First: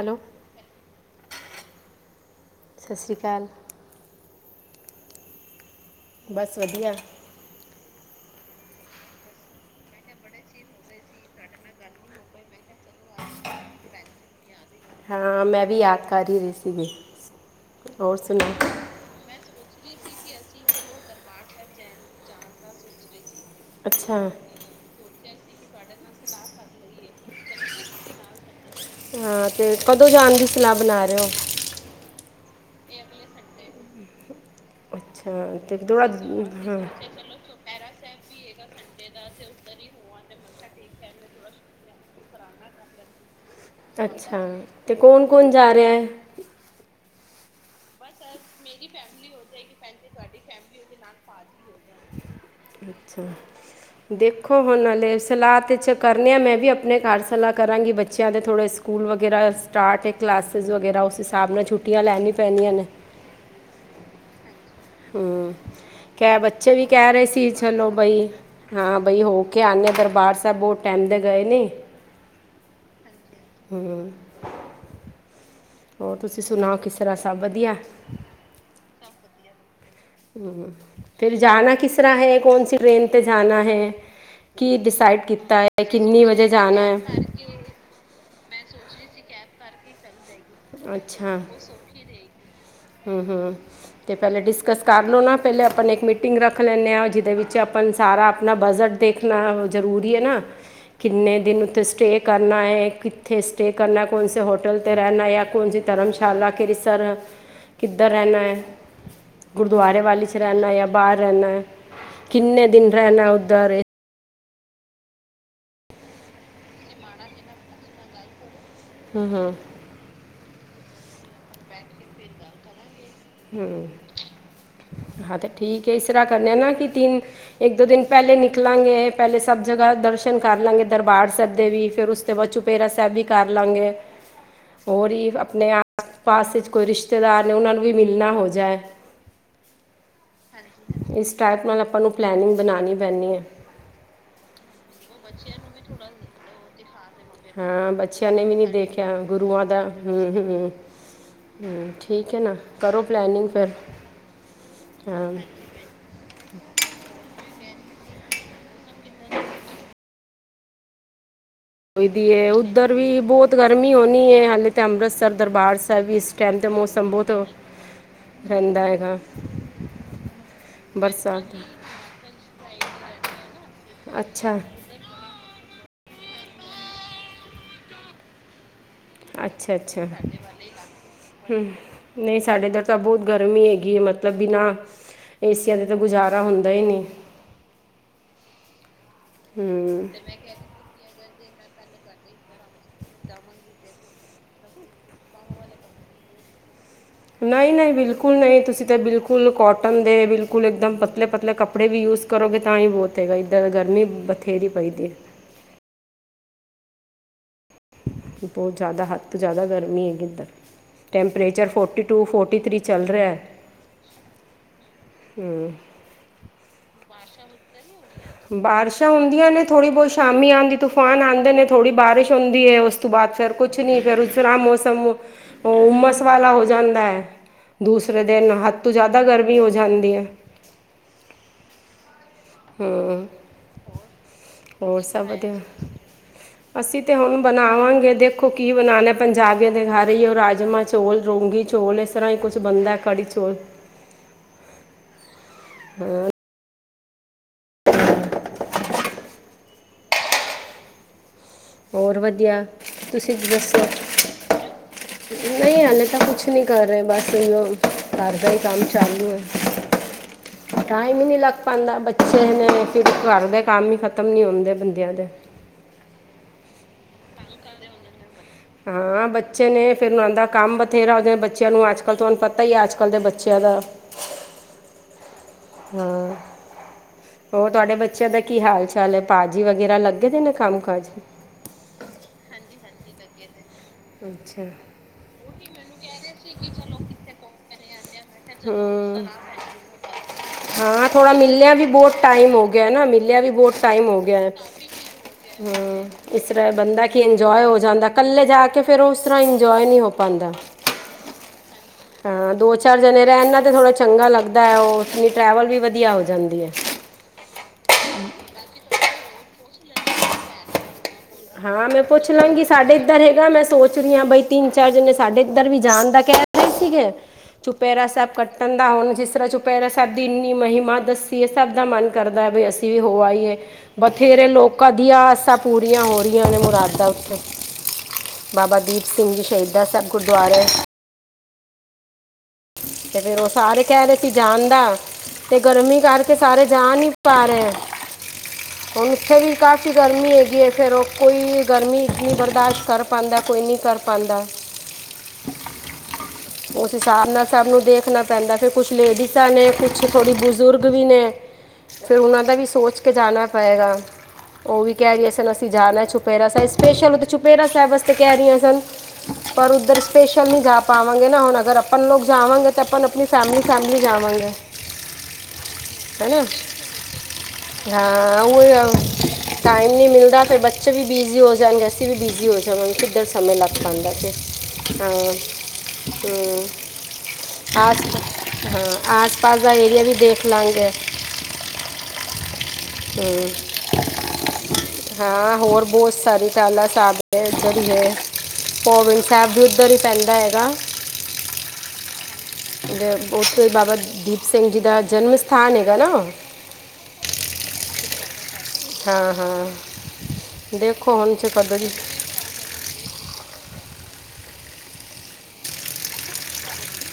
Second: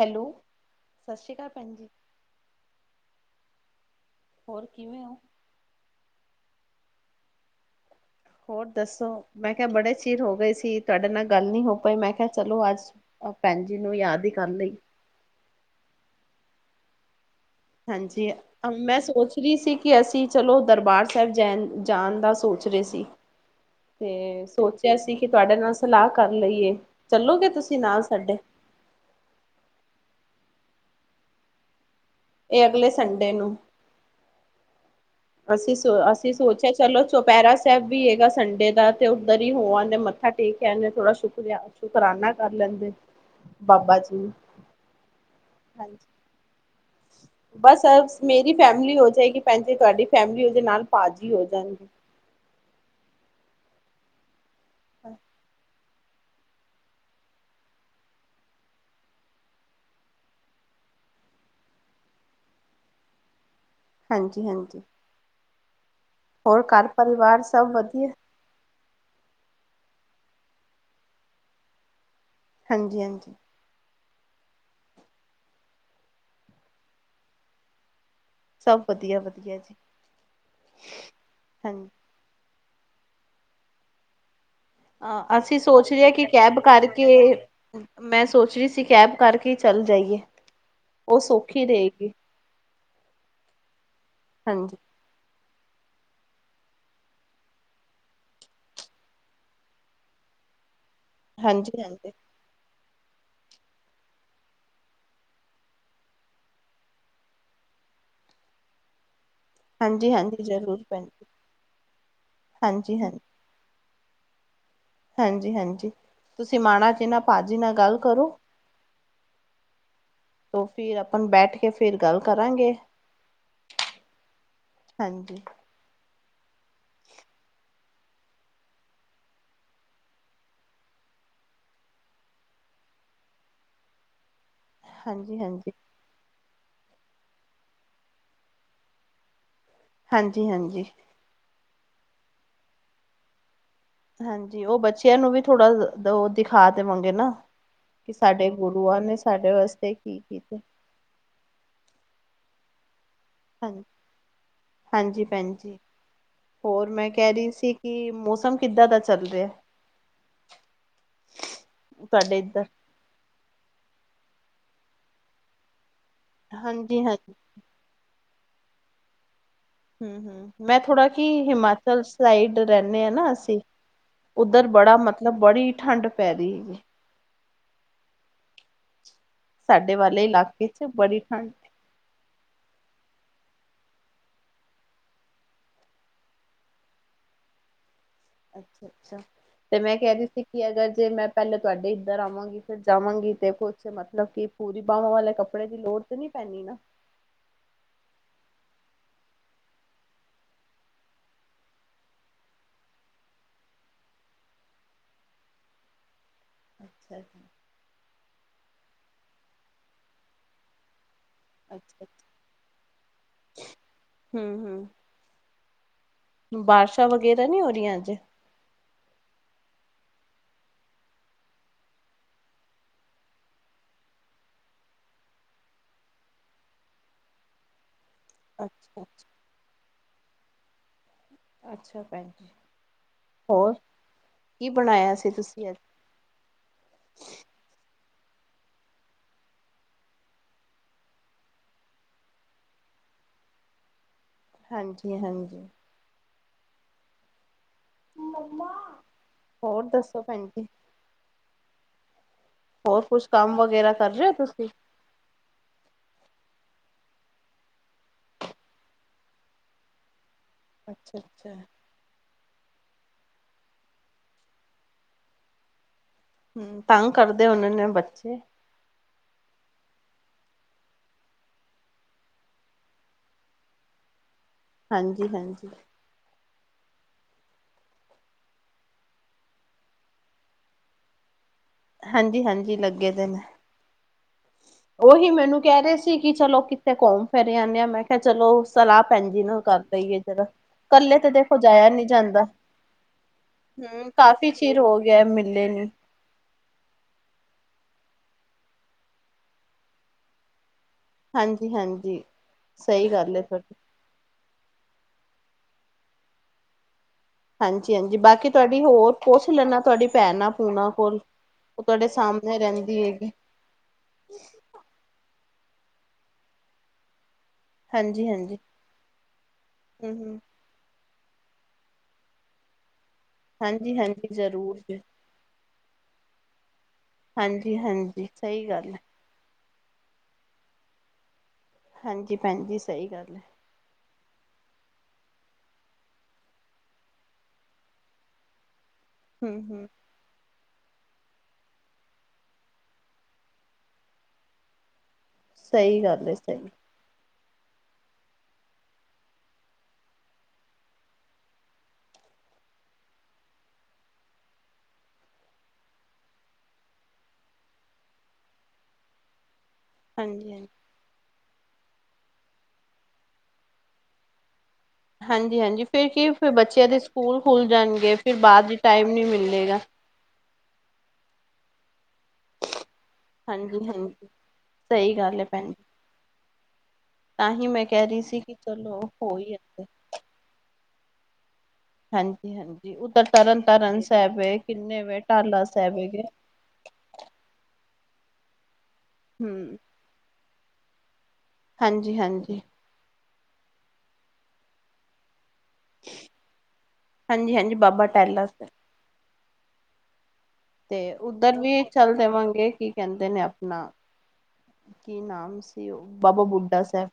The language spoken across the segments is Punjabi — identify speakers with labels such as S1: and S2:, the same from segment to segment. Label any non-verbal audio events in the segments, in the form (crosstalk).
S1: ਹੈਲੋ ਸਤਿ ਸ਼੍ਰੀ ਅਕਾਲ ਭੈਣ ਜੀ
S2: ਸਤਿ ਸ਼੍ਰੀ ਅਕਾਲ
S1: ਹੋਰ ਕਿਵੇਂ ਹੋ
S2: ਬਸ ਵਧੀਆ
S1: ਹੋਰ ਦੱਸੋ ਮੈਂ ਕਿਹਾ ਬੜੇ ਚਿਰ ਹੋ ਗਏ ਸੀ ਤੁਹਾਡੇ ਨਾਲ ਗੱਲ ਨਹੀਂ ਹੋ ਪਾਈ ਮੈਂ ਕਿਹਾ ਚਲੋ ਅੱਜ ਭੈਣ ਜੀ ਨੂੰ ਯਾਦ ਹੀ ਕਰਨ ਲਈ
S2: ਹਾਂ ਮੈਂ ਵੀ ਯਾਦ ਕਰ ਹੀ ਰਹੀ ਸੀ ਵੀ
S1: ਹਾਂਜੀ ਮੈਂ ਸੋਚ ਰੀ ਸੀ ਕਿ ਅਸੀਂ ਚਲੋ ਦਰਬਾਰ ਸਾਹਿਬ ਜਾੈਣ ਜਾਣ ਦਾ ਸੋਚ ਰਹੇ ਸੀ
S2: ਅੱਛਾ
S1: ਤੇ ਸੋਚਿਆ ਸੀ ਕਿ ਤੁਹਾਡੇ ਨਾਲ ਸਲਾਹ ਕਰ ਲਈਏ ਚੱਲੋਗੇ ਤੁਸੀਂ ਨਾਲ ਸਾਡੇ
S2: ਹਾਂ ਤੇ ਕਦੋਂ ਜਾਣ ਦੀ ਸਲਾਹ ਬਣਾ ਰਹੇ ਹੋ।
S1: ਇਹ ਅਗਲੇ ਸੰਡੇ ਨੂੰ।
S2: ਅੱਛਾ
S1: ਅਸੀਂ
S2: ਤੇ
S1: ਸੋ
S2: ਥੋੜਾ
S1: ਅਸੀਂ ਸੋਚਿਆ
S2: ਹਾਂ
S1: ਚਲੋ ਚੁੱ ਪੈਰਾ ਸੈਬ ਵੀ ਹੈਗਾ ਸੰਡੇ ਦਾ ਤੇ ਉੱਧਰ ਹੀ ਹੋਆਨੇ ਮੱਥਾ ਟੇਕ ਆਨੇ ਥੋੜਾ ਸ਼ੁਕਰੀਆ ਸ਼ੁਕਰਾਨਾ ਕਰ ਲੈਂਦੇ। ਬਾਬਾ ਜੀ ਨੂੰ
S2: ਅੱਛਾ ਤੇ ਕੌਣ-ਕੌਣ ਜਾ ਰਿਹਾ
S1: ਹਾਂਜੀ
S2: ਹੈ।
S1: ਬਸ ਮੇਰੀ ਫੈਮਿਲੀ ਹੋ ਜਾਏਗੀ ਭੈਣ ਜੀ ਤੁਹਾਡੀ ਫੈਮਲੀ ਉਹਦੇ ਨਾਲ ਪਾਜੀ ਹੋ ਜਾਣ
S2: ਅੱਛਾ ਦੇਖੋ ਹੋਨ ਹੱਲੇ ਸਲਾਹ ਤੇ ਚ ਕਰਨੇ ਹਾਂ ਮੈਂ ਵੀ ਆਪਣੇ ਘਰ ਸਲਾਹ ਕਰਾਂਗੀ ਬੱਚਿਆਂ ਦੇ ਥੋੜ੍ਹੇ ਸਕੂਲ ਵਗੈਰਾ ਸਟਾਰਟ ਏ। ਕਲਾਸਿਸ ਵਗੈਰਾ ਉਸ ਹਿਸਾਬ ਨਾਲ ਛੁੱਟੀਆਂ ਲੈਣੀਆਂ ਪੈਣੀਆਂ ਨੇ।
S1: ਹਾਂਜੀ-ਹਾਂਜੀ
S2: ਹਮ ਕਹਿ ਬੱਚੇ ਵੀ ਕਹਿ ਰਹੇ
S1: ਪਰਿਵਾਰ
S2: ਸੀ
S1: ਸਭ
S2: ਚਲੋ
S1: ਵਧੀਆ
S2: ਬਈ ਹਾਂ ਬਈ ਹੋ ਕੇ ਆਨੇ ਹਾਂ ਦਰਬਾਰ ਸਾਹਿਬ ਬਹੁਤ ਟਾਈਮ ਦੇ ਗਏ ਨੀ।
S1: ਹਾਂਜੀ-ਹਾਂਜੀ
S2: ਹਮ, ਹੋਰ ਤੁਸੀਂ ਸੁਣਾਓ ਕਿਸ ਤਰ੍ਹਾਂ ਸਭ ਵਧੀਆ।
S1: ਸਭ ਵਧੀਆ-ਵਧੀਆ ਜੀ।
S2: ਹਮ ਤੇ ਜਾਨਾ
S1: ਹਾਂਜੀ।
S2: ਕਿਸ ਤਰ੍ਹਾਂ ਹੈ ਕੌਣਸੀ ਟ੍ਰੇਨ ਤੇੇ ਜਾਨਾ ਹੈ। ਕੀ ਡਿਸਾਈਡ
S1: ਅਸੀਂ
S2: ਕੀਤਾ ਹੈ
S1: ਸੋਚ ਰਹੇ ਹਾਂ ਕਿ
S2: ਕਿੰਨੀ ਵਜੇ
S1: ਕੈਬ
S2: ਜਾਣਾ ਹੈ
S1: ਕਰਕੇ ਮੈਂ ਸੋਚ ਰਹੀ ਸੀ ਕੈਬ ਕਰਕੇ ਚੱਲ ਜਾਈਏ। ਉਹ
S2: ਅੱਛਾ
S1: ਸੌਖੀ ਰਹੇਗੀ।
S2: ਹਮ-ਹਮ ਤੇ ਪਹਿਲੇ
S1: ਹਾਂਜੀ।
S2: ਡਿਸਕਸ ਕਰ ਲਓ ਨਾ ਪਹਿਲੇ ਆਪਨ ਇੱਕ ਮੀਟਿੰਗ ਰੱਖ ਲੈਂਦੇ ਹਾਂ ਜਿਹਦੇ ਵਿੱਚ ਆਪਨ ਸਾਰਾ ਆਪਣਾ ਬਜਟ ਦੇਖਣਾ ਜ਼ਰੂਰੀ ਹੈ ਨਾ। ਕਿੰਨੇ ਦਿਨ
S1: ਹਾਂਜੀ
S2: ਉੱਥੇ
S1: ਹਾਂਜੀ
S2: ਸਟੇ ਕਰਨਾ ਹੈ ਕਿੱਥੇ ਸਟੇ ਕਰਨਾ ਕੌਣਸੇ ਹੋਟਲ ਤੇ ਰਹਿਣਾ ਯਾ ਕੌਣਜ ਧਰਮਸ਼ਾਲਾ ਕਿ ਸਰ ਕਿੱਧਰ ਰਹਨਾ ਹੈ। ਗੁਰਦੁਆਰੇ
S1: ਹਾਂਜੀ
S2: ਵਾਲੀ ਚ
S1: ਹਾਂਜੀ
S2: ਰਹਿਣਾ
S1: ਜ਼ਰੂਰ
S2: ਜਾਂ
S1: ਭੈਣ
S2: ਬਾਹਰ
S1: ਜੀ
S2: ਰਹਿਣਾ ਕਿੰਨੇ ਦਿਨ
S1: ਹਾਂਜੀ
S2: ਰਹਿਣਾ ਉੱਧਰ।
S1: ਹਾਂਜੀ-ਹਾਂਜੀ ਤੁਸੀਂ ਮਾੜਾ ਜਿਨਾ ਭਾ ਜੀ ਨਾਲ ਗੱਲ ਕਰੋ।
S2: ਹਮ ਹਮ
S1: ਤੋਂ ਫਿਰ ਆਪਨ ਬੈਠ ਕੇ ਫਿਰ ਗੱਲ ਕਰਾਂਗੇ।
S2: ਹਮ ਹਾਂ
S1: ਹਾਂਜੀ
S2: ਤੇ ਠੀਕ ਹੈ ਇਸਰਾ ਕਰਨੇ ਆ ਨਾ ਕਿ ਤਿੰਨ ਇੱਕ ਦੋ ਦਿਨ ਪਹਿਲੇ ਨਿਕਲਾਂਗੇ ਪਹਿਲੇ ਸਭ ਜਗਾ ਦਰਸ਼ਨ ਕਰ ਲਾਂਗੇ ਦਰਬਾਰ ਸਾਹਿਬ ਦੇ ਵੀ ਫੇਰ ਉਸ ਤੋਂ ਬਾਅਦ ਚੁੱਪ ਪੇਰਾ ਸੈਬ ਵੀ ਕਰ ਲਾਂਗੇ। ਹੋਰ ਹੀ
S1: ਹਾਂਜੀ ਹਾਂਜੀ।
S2: ਆਪਨੇ ਆਸ ਪਾਸ ਕੋਈ ਰਿਸ਼ਤੇਦਾਰ ਨੇ ਉਹਨਾਂ ਨੂੰ ਵੀ ਮਿਲਨਾ ਹੋ ਜਾਏ।
S1: ਹਾਂਜੀ-ਹਾਂਜੀ
S2: ਇਸ ਟਾਈਪ ਨਾਲ ਆਪਾਂ ਨੂੰ ਪਲੈਨਿੰਗ ਬਣਾਣੀ ਪੈਂਨੀ ਹੈ।
S1: ਹਾਂਜੀ ਉਹ ਬੱਚਿਆਂ ਨੂੰ ਵੀ ਥੋੜਾ ਉਹ ਦਿਖਾ ਦੇਵਾਂਗੇ ਨਾ।
S2: ਹਾਂ
S1: ਕਿ
S2: ਬੱਚਿਆਂ ਨੇ
S1: ਸਾਡੇ
S2: ਵੀ ਨਹੀਂ
S1: ਗੁਰੂਆਂ ਨੇ
S2: ਦੇਖਿਆ
S1: ਸਾਡੇ
S2: ਗੁਰੂਆਂ ਦਾ
S1: ਵਾਸਤੇ ਕੀ
S2: ਹੂੰ,
S1: ਕੀਤਾ
S2: ਹੂੰ ਹੂੰ ਠੀਕ ਹੈ ਨਾ ਕਰੋ ਪਲੈਨਿੰਗ ਫਿਰ
S1: ਹਾਂਜੀ ਹਾਂਜੀ
S2: ਹਾਂ
S1: ਭੈਣ ਜੀ ਹੋਰ ਮੈਂ ਕਹਿ ਰਹੀ ਸੀ ਕਿ ਮੌਸਮ ਕਿੱਦਾਂ ਦਾ ਚੱਲ ਰਿਹਾ।
S2: ਹੋਈ ਦੀ
S1: ਤੁਹਾਡੇ
S2: ਏ
S1: ਇੱਧਰ
S2: ਉੱਧਰ ਵੀ ਬਹੁਤ ਗਰਮੀ ਹੋਣੀ ਹੈ ਹਾਲੇ ਤਾਂ ਅੰਮ੍ਰਿਤਸਰ ਦਰਬਾਰ ਸਾਹਿਬ ਵੀ ਇਸ ਕੈਨ ਦੇ
S1: ਹਾਂਜੀ
S2: ਮੌਸਮ ਬਹੁਤ
S1: ਹਾਂਜੀ
S2: ਰਹਿੰਦਾ ਹੈਗਾ।
S1: ਹਮ-ਹਮ ਮੈਂ ਥੋੜਾ ਕੀ
S2: ਬਰਸਾਤ
S1: ਹਿਮਾਚਲ ਸਾਈਡ ਰਹਿੰਦੇ ਹਾਂ ਨਾ ਅਸੀ।
S2: ਅੱਛਾ
S1: ਉੱਧਰ ਬੜਾ ਮਤਲਬ ਬੜੀ ਠੰਢ ਪੈ ਰਹੀ
S2: ਅੱਛਾ
S1: ਸਾਡੇ
S2: ਅੱਛਾ
S1: ਵਾਲੇ ਇਲਾਕੇ ਚ ਬੜੀ ਠੰਡ
S2: ਹਮ, ਨਹੀਂ ਸਾਡੇ ਤਾ ਇੱਧਰ ਤਾਂ ਬਹੁਤ ਗਰਮੀ ਹੈਗੀ ਹੈ ਮਤਲਬ ਬਿਨਾਂ ਏਸਆ ਦਾ ਤੇ ਗੁਜ਼ਾਰਾ ਹੁੰਦਾ ਹੀ ਨਈ।
S1: ਅੱਛਾ, ਅੱਛਾ ਤੇ ਮੈਂ
S2: ਹਮ,
S1: ਕਹਿ ਰਹੀ ਸੀ। ਕਿ ਅਗਰ ਜੇ ਮੈਂ ਪਹਿਲਾਂ ਤੁਹਾਡੇ ਇੱਧਰ ਆਵਾਂਗੀ। ਫਿਰ ਜਾਵਾਂਗੀ ਤੇ ਕੁਛ ਮਤਲਬ ਕਿ ਪੂਰੀ ਬਾਹਾਂ ਵਾਲੇ ਕੱਪੜੇ ਦੀ ਲੋੜ ਤੇ ਨੀ ਪੈਣੀ ਨਾ?
S2: ਨਹੀਂ, ਨਹੀਂ ਬਿਲਕੁਲ ਨਹੀਂ ਤੁਸੀਂ ਤਾਂ ਬਿਲਕੁਲ ਕੋਟਨ ਦੇ, ਬਿਲਕੁਲ ਇੱਕਦਮ ਪਤਲੇ, ਪਤਲੇ ਕੱਪੜੇ ਵੀ ਯੂ ਕਰੋਗੇ ਤਾਂ ਹੀ ਬਹੁਤ ਹੈਗਾ ਇਦਰ ਗਰਮੀ ਬਥੇਰੀ ਪਈਦੀ ਹੈ।
S1: ਅੱਛਾ ਜੀ।
S2: ਬਹੁਤ ਜ਼ਿਆਦਾ ਹੱਦ ਤੋਂ ਜ਼ਿਆਦਾ ਗਰਮੀ ਹੈਗੀ ਇੱਧਰ। ਟੈਂਪਰੇਚਰ ਫੋਰਟੀ
S1: ਅੱਛਾ-ਅੱਛਾ
S2: ਟੂ, ਫੋਰਟੀ ਥ੍ਰੀ ਚੱਲ ਰਿਹਾ। ਹੂੰ
S1: ਬਾਰਸ਼ਾਂ ਵਗੈਰਾ ਨਹੀਂ ਹੋ ਰਹੀਆਂ ਅੱਜ?
S2: ਬਾਰਿਸ਼ਾਂ ਹੁੰਦੀਆਂ ਨੇ। ਥੜੀ ਬਹੁਤ ਸ਼ਾਮੀ ਆਉਂਦੀ ਤੂਫਾਨ ਆਂਦੇ ਨੇ ਥੋੜੀ ਬਾਰਿਸ਼ ਹੁੰਦੀ ਐ। ਉਸ ਉਸ ਤੋਂ ਬਾਅਦ ਫਿਰ ਕੁਛ ਨੀ ਫਿਰ ਉਸਰਾ ਮੌਸਮ ਹੁਮਸ ਵਾਲਾ ਹੋ ਜਾਂਦਾ ਐ। ਦੂਸਰੇ ਦਿਨ ਹੱਦ ਤੋਂ
S1: ਅੱਛਾ-ਅੱਛਾ।
S2: ਜ਼ਿਆਦਾ
S1: ਅੱਛਾ
S2: ਗਰਮੀ ਹੋ ਜਾਂਦੀ ਐ।
S1: ਅੱਛਾ ਭੈਣ ਜੀ।
S2: ਹੂੰ
S1: ਹੋਰ ਕੀ
S2: ਹੋਰ
S1: ਬਣਾਇਆ
S2: ਸਭ
S1: ਸੀ
S2: ਵਧੀਆ
S1: ਤੁਸੀਂ ਅੱਜ? (unintelligible)
S2: ਅਸੀਂ ਤੇ ਹੁਣ ਬਣਾਵਾਂਗੇ ਦੇਖੋ ਕੀ ਬਣਾਉਣਾ ਪੰਜਾਬੀਆਂ ਦੇ ਘਰ ਹੀ ਉਹ ਰਾਜਮਾ ਚੌਲ ਰੌਗੀ, ਚੌਲ ਇਸ ਤਰ੍ਹਾਂ ਹੀ ਕੁਛ ਬਣਦਾ ਹੈ ਕੜ੍ਹੀ ਚੌਲ।
S1: ਹਾਂਜੀ, ਹਾਂਜੀ ਹੋਰ ਦੱਸੋ ਭੈਣ ਜੀ?
S2: ਹੋਰ ਵਧੀਆ।
S1: ਹੋਰ ਕੁਛ
S2: ਤੁਸੀਂ
S1: ਕੰਮ
S2: ਦੱਸੋ
S1: ਵਗੈਰਾ ਕਰ ਰਹੇ ਹੋ ਤੁਸੀਂ?
S2: ਨਹੀਂ ਅੇ ਤਾਂ ਕੁਛ ਨਹੀਂ ਕਰ ਰਹੇ। ਬਸ ਘਰ ਦਾ ਹੀ ਕੰਮ ਚਾਲੂ ਐ।
S1: (unintelligible)
S2: ਟਾਈਮ ਹੀ ਨੀ ਲੱਗ
S1: ਅੱਛਾ-ਅੱਛਾ।
S2: ਪੈਂਦਾ ਚ ਫੇਰ ਨੇ ਫਿਰ ਘਰ ਦੇ ਕੰਮ ਹੀ ਖਤਮ ਨ ਹੁੰਦੇ ਬੰਦਿਆਂ ਦੇ।
S1: ਹੂੰ ਤੰਗ ਕਰਦੇ ਹੋਨੇ ਨੇ ਬੱਚੇ
S2: ਹਾਂ ਬੱਚੇ ਨੇ ਫਿਰ ਓਨਾਂ ਕੰਮ ਬਥੇਰਾ ਹੋ ਬੱਚਿਆਂ ਨੂੰ ਅੱਜ ਕੱਲ੍ਹ ਤੁਹਾਨੂੰ ਪਤਾ ਹੀ ਆ। ਅੱਜ-ਕੱਲ ਦੇ ਬੱਚਿਆਂ ਦਾ।
S1: ਹਾਂਜੀ, ਹਾਂਜੀ
S2: ਹਾਂ ਹੋਰ ਤੁਹਾਡੇ ਬੱਚਿਆਂ ਦਾ ਕੀ ਹਾਲ ਚਾਲ ਐ? ਭਾਜੀ ਵਗੈਰਾ ਲੱਗੇ ਦੇ ਨੇ ਕੰਮ ਕਾਜ?
S1: ਹਾਂਜੀ, ਹਾਂਜੀ ਲੱਗੇ ਵੇ ਨੇ।
S2: ਅੱਛਾ
S1: ਉਹੀ
S2: ਉਹ
S1: ਮੈਨੂੰ
S2: ਹੀ
S1: ਕਹਿ ਰਹੇ ਸੀ ਕਿ ਚਲੋ ਕਿੱਥੇ ਘੁੰਮ ਫਿਰ ਆਨੇ ਆ। ਮੈਂ ਚਲੋ ਸਲਾਹ ਭੈਣ ਜੀ ਨੂੰ ਕਰ ਲਈਏ, ਜਦ
S2: ਹਾਂ
S1: ਇਕੱਲੇ ਤੇ
S2: ਥੋੜਾ
S1: ਦੇਖੋ
S2: ਮਿਲਿਆ ਵੀ
S1: ਜਾਇਆ ਨਈ
S2: ਬਹੁਤ
S1: ਜਾਂਦਾ।
S2: ਟਾਈਮ ਹੋ ਗਿਆ ਹੈ ਨਾ ਮਿਲਿਆ ਵੀ ਬਹੁਤ ਟਾਈਮ
S1: ਹੂੰ
S2: ਹੋ ਗਿਆ
S1: ਕਾਫੀ
S2: ਹੈ
S1: ਚਿਰ ਹੋ ਗਿਆ ਮੀਲੇ ਨਈ।
S2: ਹਾਂ ਇਸ ਤਰ੍ਹਾਂ ਬੰਦਾ ਕਿ ਇੰਜੋਏ ਹੋ ਜਾਂਦਾ। ਇਕੱਲੇ ਜਾ ਕੇ ਫਿਰ ਉਸ ਤਰ੍ਹਾਂ ਇੰਜੋਏ ਨਹੀਂ ਹੋ ਪਾਦਾਂ।
S1: ਹਾਂਜੀ, ਹਾਂਜੀ
S2: ਦੋ ਚਾਰ
S1: ਸਹੀ
S2: ਜਣੇ
S1: ਗੱਲ ਹੈ
S2: ਰਹਿਣ ਨਾਲ ਤਾਂ
S1: ਤੁਹਾਡੀ
S2: ਥੋੜ੍ਹਾ ਚੰਗਾ ਲੱਗਦਾ ਐ। ਓਨੀ ਟਰੈਵਲ ਵੀ ਵਧੀਆ ਹੋ ਜਾਂਦੀ ਐ।
S1: ਹਾਂਜੀ, ਹਾਂਜੀ ਬਾਕੀ ਤੁਹਾਡੀ ਹੋਰ ਪੁਛ ਲੈਣਾ ਤੁਹਾਡੀ ਭੈਣ ਭੂਣਾ ਕੋਲ। ਉਹ
S2: ਹਾਂ ਮੈਂ
S1: ਤੁਹਾਡੇ
S2: ਪੁੱਛ
S1: ਸਾਹਮਣੇ
S2: ਲਾਂਗੀ ਸਾਡੇ
S1: ਰਹਿੰਦੀ
S2: ਇੱਧਰ
S1: ਹੈਗੀ
S2: ਹੈਗਾ ਮੈਂ ਸੋਚ ਰੀਆਂ ਬਈ ਤਿੰਨ-ਚਾਰ ਜਣੇ ਸਾਡੇ ਇੱਧਰ ਵੀ ਜਾਣ ਦਾ ਕਹਿ ਰਹੇ ਸੀਗੇ। ਚੁਪੈਰਾ
S1: ਹਾਂਜੀ
S2: ਸਾਹਿਬ
S1: ਹਾਂਜੀ
S2: ਕੱਟਣ ਦਾ। ਹੁਣ ਜਿਸ ਤਰ੍ਹਾਂ ਚੁਪਹਿਰਾ
S1: ਹੂੰ
S2: ਸਾਹਿਬ ਦੀ
S1: ਹੂੰ
S2: ਇੰਨੀ ਮਹਿਮਾ ਦੱਸੀ ਇਹ ਸਭ ਦਾ ਮਨ ਕਰਦਾ ਹੈ ਬੀ ਅਸੀਂ ਵੀ ਹੋ ਆਈਏ
S1: ਹਾਂਜੀ ਹਾਂਜੀ
S2: ਬਥੇਰੇ
S1: ਜ਼ਰੂਰ
S2: ਲੋਕਾਂ
S1: ਜੀ
S2: ਦੀਆ ਆਸਾ ਪੂਰੀਆਂ ਹੋ ਰਹੀਆਂ ਨੇ ਮੁਰਾਦਾਂ ਓਥੇ
S1: ਹਾਂਜੀ ਹਾਂਜੀ ਸਹੀ
S2: ਬਾਬਾ
S1: ਗੱਲ ਹੈ
S2: ਦੀਪ ਸਿੰਘ ਜੀ ਸ਼ਹੀਦਾਂ ਸਾਹਿਬ ਗੁਰਦੁਆਰੇ
S1: ਹਾਂਜੀ ਭੈਣ ਜੀ ਸਹੀ
S2: ਤੇ
S1: ਗੱਲ ਐ।
S2: ਫਿਰ ਉਹ ਸਾਰੇ ਕਹਿ ਰਹੇ ਸੀ ਜਾਣ ਦਾ। ਤੇ ਗਰਮੀ ਕਰਕੇ ਸਾਰੇ ਜਾ ਨੀ ਪਾ ਰਏ।
S1: (unintelligible)
S2: ਹੁਣ ਉਥੇ ਵੀ
S1: ਹੂੰ ਹੂੰ
S2: ਕਾਫ਼ੀ ਗਰਮੀ ਗਰਮੀ ਹੈਗੀ ਹੈ ਫਿਰ ਉਹ ਕੋਈ ਗਰਮੀ ਇੰਨੀ ਬਰਦਾਸ਼ਤ ਕਰ ਪਾਉਂਦਾ ਕੋਈ ਨਹੀਂ ਕਰ ਪਾਉਂਦਾ
S1: ਸਹੀ ਗੱਲ ਏ ਸਹੀ
S2: ਉਸ ਹਿਸਾਬ ਨਾਲ ਸਭ ਨੂੰ ਦੇਖਣਾ ਪੈਂਦਾ ਫਿਰ ਕੁਛ ਲੇਡੀਜ਼ਾਂ ਨੇ ਕੁਛ ਥੋੜੀ ਬਜ਼ੁਰਗ ਵੀ ਨੇ ਫਿਰ ਉਹਨਾਂ ਦਾ ਵੀ ਸੋਚ ਕੇ ਜਾਣਾ ਪਏਗਾ ਉਹ ਵੀ ਕਹਿ ਰਹੀਆਂ ਸਨ ਅਸੀਂ ਜਾਣਾ ਚੁਪੈਰਾ ਸਾਹਿਬ ਸਪੈਸ਼ਲ ਉ ਤੇ ਚੁਪੈਰਾ ਸਾਹਿਬ ਵਾਸਤੇ ਕਹਿ ਰਹੀਆਂ ਸਨ ਚੁਪੈਰਾ ਸਾਹਿਬ ਚੁਪੈਰਾ ਪਰ ਉੱਧਰ ਸਪੈਸ਼ਲ
S1: ਹਾਂਜੀ
S2: ਨਹੀਂ
S1: ਹਾਂਜੀ
S2: ਜਾ ਵਾਂਗੇ ਨਾ ਹੁਣ ਅਗਰ ਆਪਾਂ ਲੋਕ ਜਾਵਾਂਗੇ ਤਾਂ ਆਪ ਆਪਣੀ ਫੈਮਲੀ-ਫੈਮਲੀ ਜਾਵਾਂਗੇ
S1: ਹਾਂਜੀ-ਹਾਂਜੀ ਫਿਰ ਕੀ
S2: ਨਾ
S1: ਫਿਰ ਬੱਚਿਆਂ ਦੇ ਸਕੂਲ ਖੁੱਲ ਜਾਣਗੇ ਫਿਰ
S2: ਹਾਂ ਉਹ
S1: ਬਾਅਦ ਦੀ ਟਾਈਮ ਨਹੀਂ ਮਿਲੇ
S2: ਟਾਈਮ ਨੀ ਮਿਲਦਾ ਫਿਰ ਬੱਚੇ ਵੀ ਬਿਜ਼ੀ ਹੋ ਜਾਣਗੇ ਅਸੀੇ ਵੀ ਬਿਜ਼ੀ ਹੋ ਜਾਵਾਂਗੇ ਫਿਰ ਸਮੇਂ ਲੱਗ ਪੈਂਦਾ
S1: ਹਾਂਜੀ-ਹਾਂਜੀ
S2: ਜੇ
S1: ਸਹੀ ਗੱਲ ਹੈ ਭੈਣ ਜੀ
S2: ਹੂ
S1: ਤਾਂ ਹੀ ਮੈਂ ਕਹਿ ਰਹੀ ਸੀ ਕਿ ਚਲੋ
S2: ਆਸ
S1: ਹੋ ਹੀ
S2: ਪਾਸ ਦਾ
S1: ਆਂਦੇ
S2: ਏਰੀਆ ਵੀ ਦੇਖ ਲੰਗਰ
S1: ਹਾਂਜੀ-ਹਾਂਜੀ ਉੱਧਰ ਤਰਨ ਤਾਰਨ ਸਾਹਿਬ ਹੈ ਕਿੰਨੇ ਵੇ ਟਾਲਾ ਸਾਹਿਬ ਹੈਗੇ
S2: ਟਾਹਲਾ ਸਾਹਿਬ ਉਧਰ ਹੈ ਪੋਵਿੰਦ ਸਾਹਿਬ ਵੀ
S1: ਹੂੰ
S2: ਉੱਧਰ ਹੀ ਪੈਂਦਾ ਹੈ ਹਾਂ
S1: ਹਾਂਜੀ-ਹਾਂਜੀ
S2: ਉੱਥੇ ਬਾਬਾ ਦੀਪ ਸਿੰਘ ਜੀ ਦਾ ਜਨਮ ਸਥਾਨ ਹੈਗਾ ਨਾ
S1: ਹਾਂਜੀ-ਹਾਂਜੀ ਬਾਬਾ ਟੈਹਲਾ ਦੇ
S2: ਹਾਂ-ਹਾਂ
S1: ਤੇ ਉੱਧਰ ਵੀ ਇਹ ਚੱਲ ਦੇਵਾਂਗੇ ਕੀ ਕਹਿੰਦੇ ਨੇ ਆਪਣਾ ਕੀ ਨਾਮ ਸੀ ਉਹ ਬਾਬਾ ਬੁੱਢਾ ਸਾਹਿਬ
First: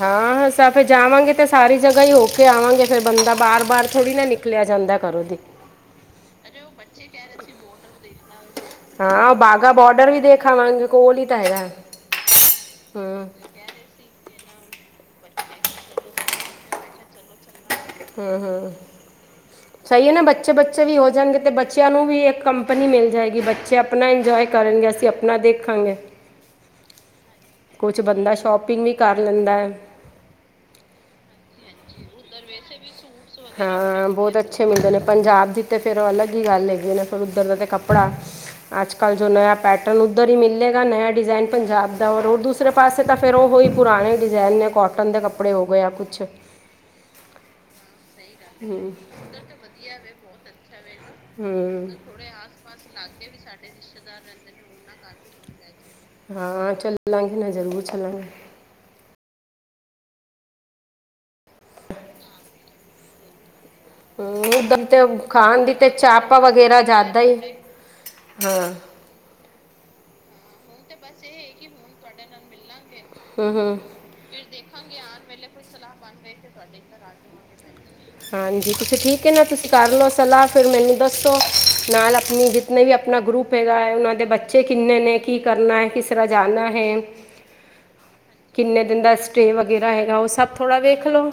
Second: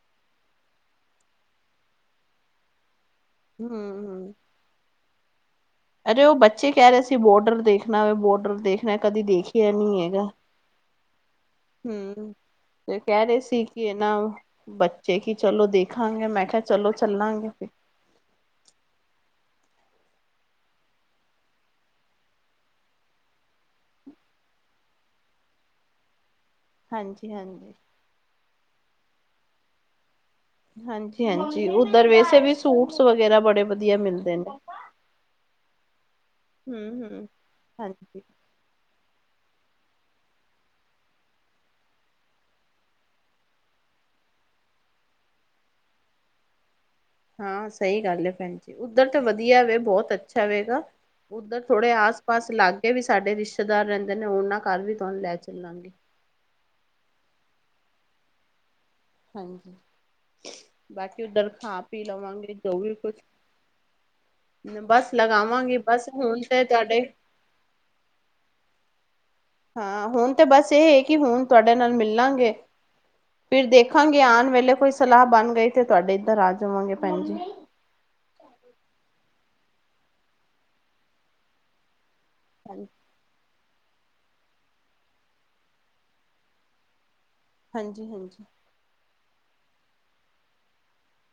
S2: ਹਾਂ ਸਬ ਜਾਵਾਂਗੇ ਤੇ ਸਾਰੀ ਜਗਾ ਹੀ ਹੋ ਕੇ ਆਵਾਂਗੇ ਫਿਰ ਬਦਾ ਬਾਰ ਬਾਰ ਥੋੜੀ ਨਾ
S1: ਹੂੰ-ਹੂੰ
S2: ਨਿਕਲਿਆ ਜਾਂਦਾ ਘਰੋਂ ਦੀ ਅਰੇ ਉਹ ਬੱਚੇ
S1: ਸੀ
S2: ਕਹਿ ਰਹੇ ਸੀਗੇ
S1: ਬੋਡਰ ਦੇਖਣਾ
S2: ਬਾਰਡਰ
S1: ਵੇ ਬੋਡਰ
S2: ਦੇਖਣਾ
S1: ਕਦੀ
S2: ਹਾਂ
S1: ਦੇਖਿਆ
S2: ਬਾਗਾ
S1: ਨੀ
S2: ਬੋਰਡਰ ਵੀ
S1: ਹੈਗਾ
S2: ਦੇਖਾਵਾਂਗੇ ਕੋਲ ਹੀ ਤਾਂ ਹੈਗਾ ਹੈ
S1: ਹੂੰ ਤੇ ਕਹਿ ਰਹੇ ਸੀ ਕਿ ਇਹ ਨਾ ਬੱਚੇ ਕੀ ਚਲੋ ਦੇਖਾਂਗੇ ਮੈਂ ਕਿਹਾ ਚਲੋ ਚੱਲਾਂਗੇ ਫਿਰ
S2: ਹਾਂ-ਹਾਂ ਸਹੀ ਹੈ ਨਾ ਬੱਚੇ-ਬੱਚੇ ਵੀ ਹੋ ਜਾਣਗੇ ਤੇ ਬੱਚਿਆਂ ਨੂੰ ਵੀ ਇੱਕ ਕੰਪਨੀ ਮਿਲ ਜਾਏਗੀ ਬਈ ਬੱਚੇ ਆਪਣਾ ਇੰਜੋਏ ਕਰਨਗੇ ਅਸੀਂ ਆਪਣਾ ਦੇਖਾਂਗੇ
S1: ਹਾਂਜੀ-ਹਾਂਜੀ
S2: ਕੁਛ ਬੰਦਾ ਸ਼ੋਪਿੰਗ ਵੀ ਕਰ ਲੈਂਦਾ
S1: ਹਾਂਜੀ ਹਾਂਜੀ ਉੱਧਰ ਵੈਸੇ ਵੀ ਸੂਟਸ ਵਗੈਰਾ ਬੜੇ ਵਧੀਆ
S2: ਹਾਂ ਬਹੁਤ
S1: ਮਿਲਦੇ ਨੇ
S2: ਅੱਛੇ ਮਿਲਦੇ ਨੇ ਪੰਜਾਬ ਦੀ ਤੇ ਫਿਰ ਅਲੱਗ ਹੀ ਗੱਲ ਹੈਗੀ
S1: ਹਮ
S2: ਨਾ ਫਿਰ
S1: ਹਮ
S2: ਉੱਧਰ ਦਾ ਤੇ ਕੱਪੜਾ
S1: ਹਾਂਜੀ
S2: ਅੱਜ ਕੱਲ ਜੋ ਨਆ ਪੈਟਰਨ ਉੱਧਰ ਹੀ ਮਿਲੇਗਾ ਨਆ ਡਿਜ਼ਾਇਨ ਪੰਜਾਬ ਦਾ ਔਰ ਦੂਸਰੇ ਪਾਸੇ ਤਾਂ ਫਿਰ ਉਹ ਹੀ ਪੁਰਾਣੇ ਡਿਜ਼ਾਇਨ ਨੇ ਕੋਟਨ ਦੇ ਕੱਪੜੇ ਹੋ ਗਏ ਆ ਕੁਛ
S1: ਹਾਂ ਸਹੀ ਗੱਲ ਹੈ ਭੈਣ ਜੀ ਉੱਧਰ ਤਾਂ ਵਧੀਆ ਵੇ ਬਹੁਤ ਅੱਛਾ ਰਵੇਗਾ ਉੱਧਰ
S2: ਹੂੰ
S1: ਥੋੜੇ ਆਸ ਪਾਸ ਲਾਗੇ ਵੀ ਸਾਡੇ ਰਿਸ਼ਤੇਦਾਰ ਰਹਿੰਦੇ ਨੇ ਉਹਨਾਂ ਘਰ ਵੀ ਤੁਹਾਨੂੰ ਲੈ ਚੱਲਾਂਗੀ
S2: ਹਾਂ ਚੱਲਾਂਗੇ ਨਾ ਜ਼ਰੂਰ ਚਲਾਂਗੇ
S1: ਹਾਂਜੀ ਬਾਕੀ ਉਧਰ ਖਾ ਪੀਹ ਲਵਾਂਗੇ ਜੋ ਵੀ ਕੁਛ
S2: ਹਾਂ ਉੱਦਰ ਤੇ
S1: ਬਸ
S2: ਖਾਨ ਦੀ
S1: ਲਗਾਵਾਂਗੇ
S2: ਤੇ
S1: ਬਸ
S2: ਚੰਪਾ
S1: ਹੁਣ ਤੇ
S2: ਵਗੈਰਾ
S1: ਤੁਹਾਡੇ
S2: ਜ਼ਾਦਾ ਈ ਹਾਂ
S1: ਹਾਂ ਹੁਨ ਤੇ ਬਸ ਇਹ ਹੈ ਕਿ ਹੁਨ ਤੁਆਡੇ ਨਾਲ ਮਿਲਾਂਗੇ।
S2: ਹੂੰ
S1: ਫਿਰ
S2: ਹੂੰ
S1: ਦੇਖਾਂਗੇ ਆਣ ਵੇਲੇ ਕੋਈ ਸਲਾਹ ਬਾਨ ਗਈ ਤੇ ਤੁਆਡੇ ਇੱਦਰ ਆ ਜਾਵਾਂਗੇ ਭੈਣ ਜੀ
S2: ਹਾਂਜੀ ਤੁਸੀ ਠੀਕ ਹੈ ਨਾ ਤੁਸੀਂ ਕਰ ਲੋ ਸਲਾਹ ਫੇਰ ਮੈਨੂੰ ਦੱਸੋ ਨਾਲ ਆਪਣੀ ਜਿਤਨੇ ਵੀ ਆਪ ਆਪਨਾ ਗਰੁੱਪ ਹੈਗਾ ਹੈ, ਉਹਨਾਂ ਦੇ ਬੱਚੇ ਕਿੰਨੇ ਨੇ? ਕੀ ਕਰਨਾ ਹੈ? ਕਿਸ ਤਰ੍ਹਾਂ ਜਾਨਾ ਹੈ?
S1: ਹਾਂਜੀ -ਹਾਂਜੀ।
S2: ਕਿੰਨੇ ਦਿਨ ਦਾ ਸਟੇਅ ਵਗੈਰਾ ਹੈਗਾ ਉ ਸਭ ਥੋੜਾ ਵੇਖ ਲੋ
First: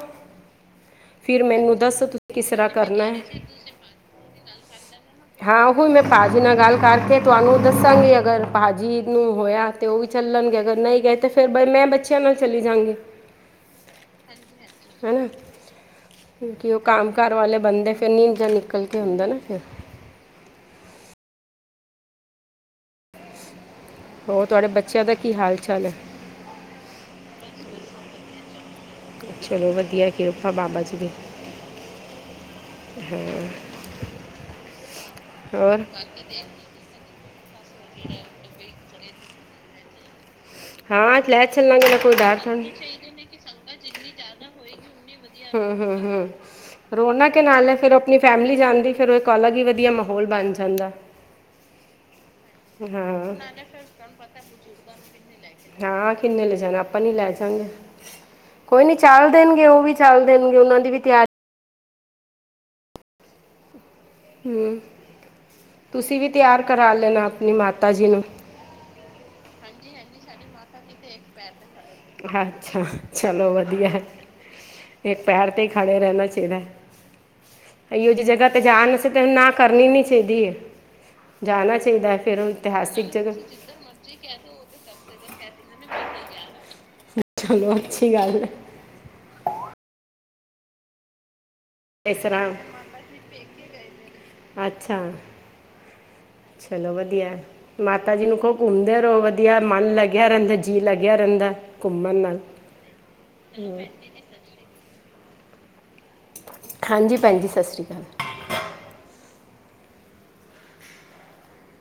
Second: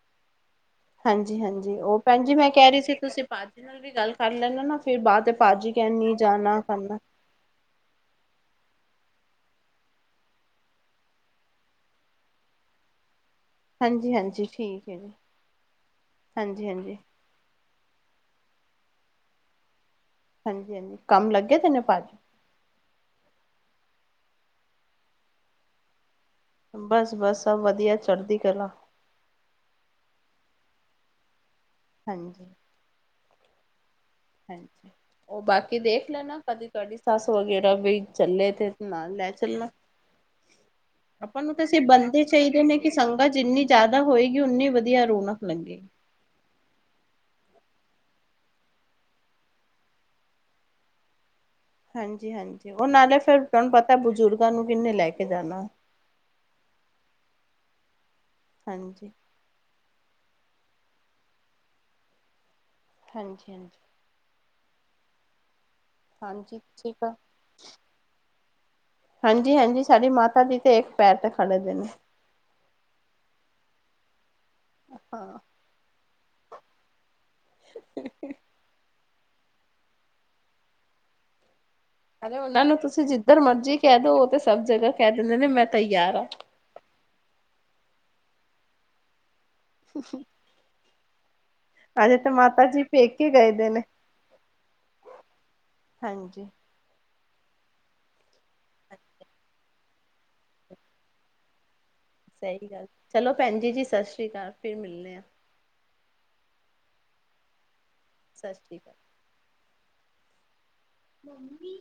S1: ਹਾਂਜੀ- ਹਾਂਜੀ, ਉ ਭੈਣ
S2: ਤੁਸੀਂ
S1: ਜੀ
S2: ਕਿਸ
S1: ਮੈਂ
S2: ਤਰ੍ਹਾਂ
S1: ਕਹਿ ਰਹੀ ਸੀ
S2: ਕਰਨਾ
S1: ਤੁਸੀਂ
S2: ਹੈ
S1: ਭਾਜੀ ਨਾਲ ਵੀ ਗੱਲ ਕਰ ਲੈਨਾ ਨਾ ਫਿਰ ਬਾਅਦ
S2: ਹਾਂ
S1: ਭਾਜੀ
S2: ਉਹ
S1: ਕਹਿਣ
S2: ਮੈਂ
S1: ਨੀ
S2: ਭਾਜੀ ਨਾਲ
S1: ਜਾਣਾ
S2: ਗੱਲ
S1: ਕਰਨਾ
S2: ਕਰਕੇ ਤੁਹਾਨੂੰ ਦੱਸਾਂਗੇ ਅਗਰ ਭਾਜੀ ਨੂੰ ਹੋਇਆ ਤੇ ਉ ਵੀ ਚੱਲਣਗੇ ਅਗਰ ਨਈ ਗਏ ਤੇ ਫਿਰ ਫਿਰ ਬ ਮੈਂ ਬੱਚਿਆਂ ਨਾਲ ਚਲੀ ਜਾਂਗੀ
S1: ਹਾਂਜੀ-ਹਾਂਜੀ ਠੀਕ ਹੈ ਜੀ।
S2: ਹੈਨਾ
S1: ਹਾਂਜੀ
S2: ਕਿਉਂਕਿ ਉ
S1: ਹਾਂਜੀ
S2: ਕੰਮ ਕਾਰ ਵਾਲੇ ਬੰਦੇ ਫਿਰ ਨੀਜ ਨਿਕਲ ਕੇ ਹੁੰਦਾ ਨਾ ਫਿਰ
S1: ਹਾਂਜੀ ਹਾਂਜੀ, ਕੰਮ ਲੱਗੇ ਦੇਨੇ ਪਾਜੀ
S2: ਹੋਰ ਤੁਆਡੇ ਬੱਚੇਆਂ ਦਾ ਕੀ ਹਾਲ ਚਾਲ ਏ?
S1: ਬਸ-ਬਸ, ਸਭ ਵਦੀਆ ਚੜ੍ਹਦੀ ਕਲਾ।
S2: ਚਲੋ ਵਦੀਆ ਕਿਰਪਾ ਬਾਬਾ ਜੀ ਦੀ।
S1: ਹਾਂਜੀ।
S2: ਹੂੰ
S1: ਹਾਂਜੀ ਉ ਬਾਕੀ ਦੇਖ ਲੈਨਾ ਕਦੀ ਤੁਆਡੀ ਸਾਸ ਵਗੈਰਾ ਬਈ ਚੱਲੇ ਤੇ ਨਾਲ ਲੈ ਚੱਲਣਾ
S2: ਹਾਂ
S1: ਆਪਨ
S2: ਲੈ
S1: ਨੂੰ ਤੇ ਸਿਫ
S2: ਚੱਲਾਂਗੇ ਨਾ ਕੋਈ
S1: ਬੰਦੇ
S2: ਡਰ
S1: ਚਾਈਦੇ
S2: ਥੋੜ੍ਹੀ
S1: ਨੇ ਕਿ ਸੰਗਤ ਜਿੰਨੀ ਜ਼ਿਆਦਾ ਹੋਏਗੀ ਉੱਨੀ ਵਦੀ ਦੀਆਂ ਰੌਣਕ ਲਗੇ
S2: ਹੂੰ ਰੋਨਕ ਕੇ ਨਾਲੇ ਫੇਰ ਉ ਆਪਨੀ ਫੈਮਿਲੀ ਜਾਂਦੀ ਫਿਰ ਉ ਇੱਕ ਅਲੱਗ ਹੀ ਵਦੀਆ ਮਾਹੌਲ ਬਨ ਜਾਂਦਾ।
S1: ਹਾਂਜੀ- ਹਾਂਜੀ, ਉਹ ਨਾਲੇ
S2: ਹਾਂ
S1: ਫੇਰ ਤੁਆਨੂੰ ਪਤਾ ਬੁਜ਼ੁਰਗਾਂ ਨੂੰ ਕਿੰਨੇ ਲੈ ਕੇ ਜਾਨਾ?
S2: ਹਾਂ ਕਿੰਨੇ ਲੈ ਜਾਣਾ ਆਪਨ ਹੀ ਲੈ ਜਾਂਗੇ। ਕੋਈ ਨੀ
S1: ਹਾਂਜੀ।
S2: ਚੱਲ ਦੇਨਗੇ ਉ ਵੀ ਚੱਲ ਦੇਨਗੇ ਉਨਾਂ ਦੀ ਵੀ ਤਿਆਰੀ
S1: ਹਾਂਜੀ-ਹਾਂਜੀ
S2: ਹੁੰ ਤੁਸੀਂ ਵੀ
S1: ਹਾਂਜੀ
S2: ਤਿਆਰ ਕਰਾ
S1: ਠੀਕ ਆ
S2: ਲੈਨਾ ਆਪਨੀ ਮਾਤਾ ਜੀ ਨੂੰ।
S1: ਹਾਂਜੀ ਹਾਂਜੀ ਸਾਡੀ ਮਾਤਾ ਜੀ ਤੇ ਇੱਕ ਪੈਰ ਤੇ ਖੜੇ ਦੇ ਨੇ।
S2: ਅੱਛਾ, ਚਲੋ ਵਦੀਆ ਇੱਕ
S1: ਹਾਂ।
S2: ਪੈਰ ਤੇ ਈ ਖੜੇ ਰੈਨਾ ਚੀਦਾ ਏ। ਅਇਓ ਜੀ ਜਗਾ ਤੇ ਜਾਣ ਆਸੇ ਤੇ ਨਾ ਕਰਨੀ ਨੀ ਚਾਈਦੀ। ਜਾਨਾ ਚਾਈਦਾ ਹੈ ਫੇਰ ਉਹ ਇਤਿਹਾਸਿਕ ਜਗ੍ਹਾ
S1: ਕੇ ਦੋ ਉ ਤੇ ਸਭ ਜਗ੍ਹਾ ਕਹਿ ਦਿੰਦੇ ਨੇ ਮੈਂ ਤਯਾਰ ਆ
S2: ਚਲੋ ਅੱਛੀ ਗੱਲ ਹੈ।
S1: (unintelligible) ਹਜੇ
S2: ਇਸ
S1: ਤੇ ਮਾਤਾ
S2: ਤਰ੍ਹਾਂ
S1: ਜੀ ਪੇਕੇ ਗਏ ਦੇ ਨੇ।
S2: ਅੱਛਾ
S1: ਹਾਂਜੀ
S2: ਚਲੋ ਵਦੀਆ ਏ। ਮਾਤਾ ਜੀ ਨੂੰ ਖੋ ਘੁੰਮਦੇ ਰੋ ਵਦੀਆ ਮਨ ਲੱਗੇਆ ਰੇਂਦਾ ਜੀਅ ਲੱਗਿਆ ਰੇਨਦਾ
S1: ਸਈ ਗੱਲ ਚਲੋ ਭੈਣ ਜੀ ਜੀ ਸਤਿ ਸ੍ਰੀ ਅਕਾਲ ਫਿਰ ਮਿਲਨੇ ਆ।
S2: ਹਾਂਜੀ, ਭੈਣ ਜੀ ਸਤਿ ਸ਼੍ਰੀ ਅਕਾਲ
S1: ਸਤਿ ਸ਼੍ਰੀ ਅਕਾਲ। ਮੰਮੀ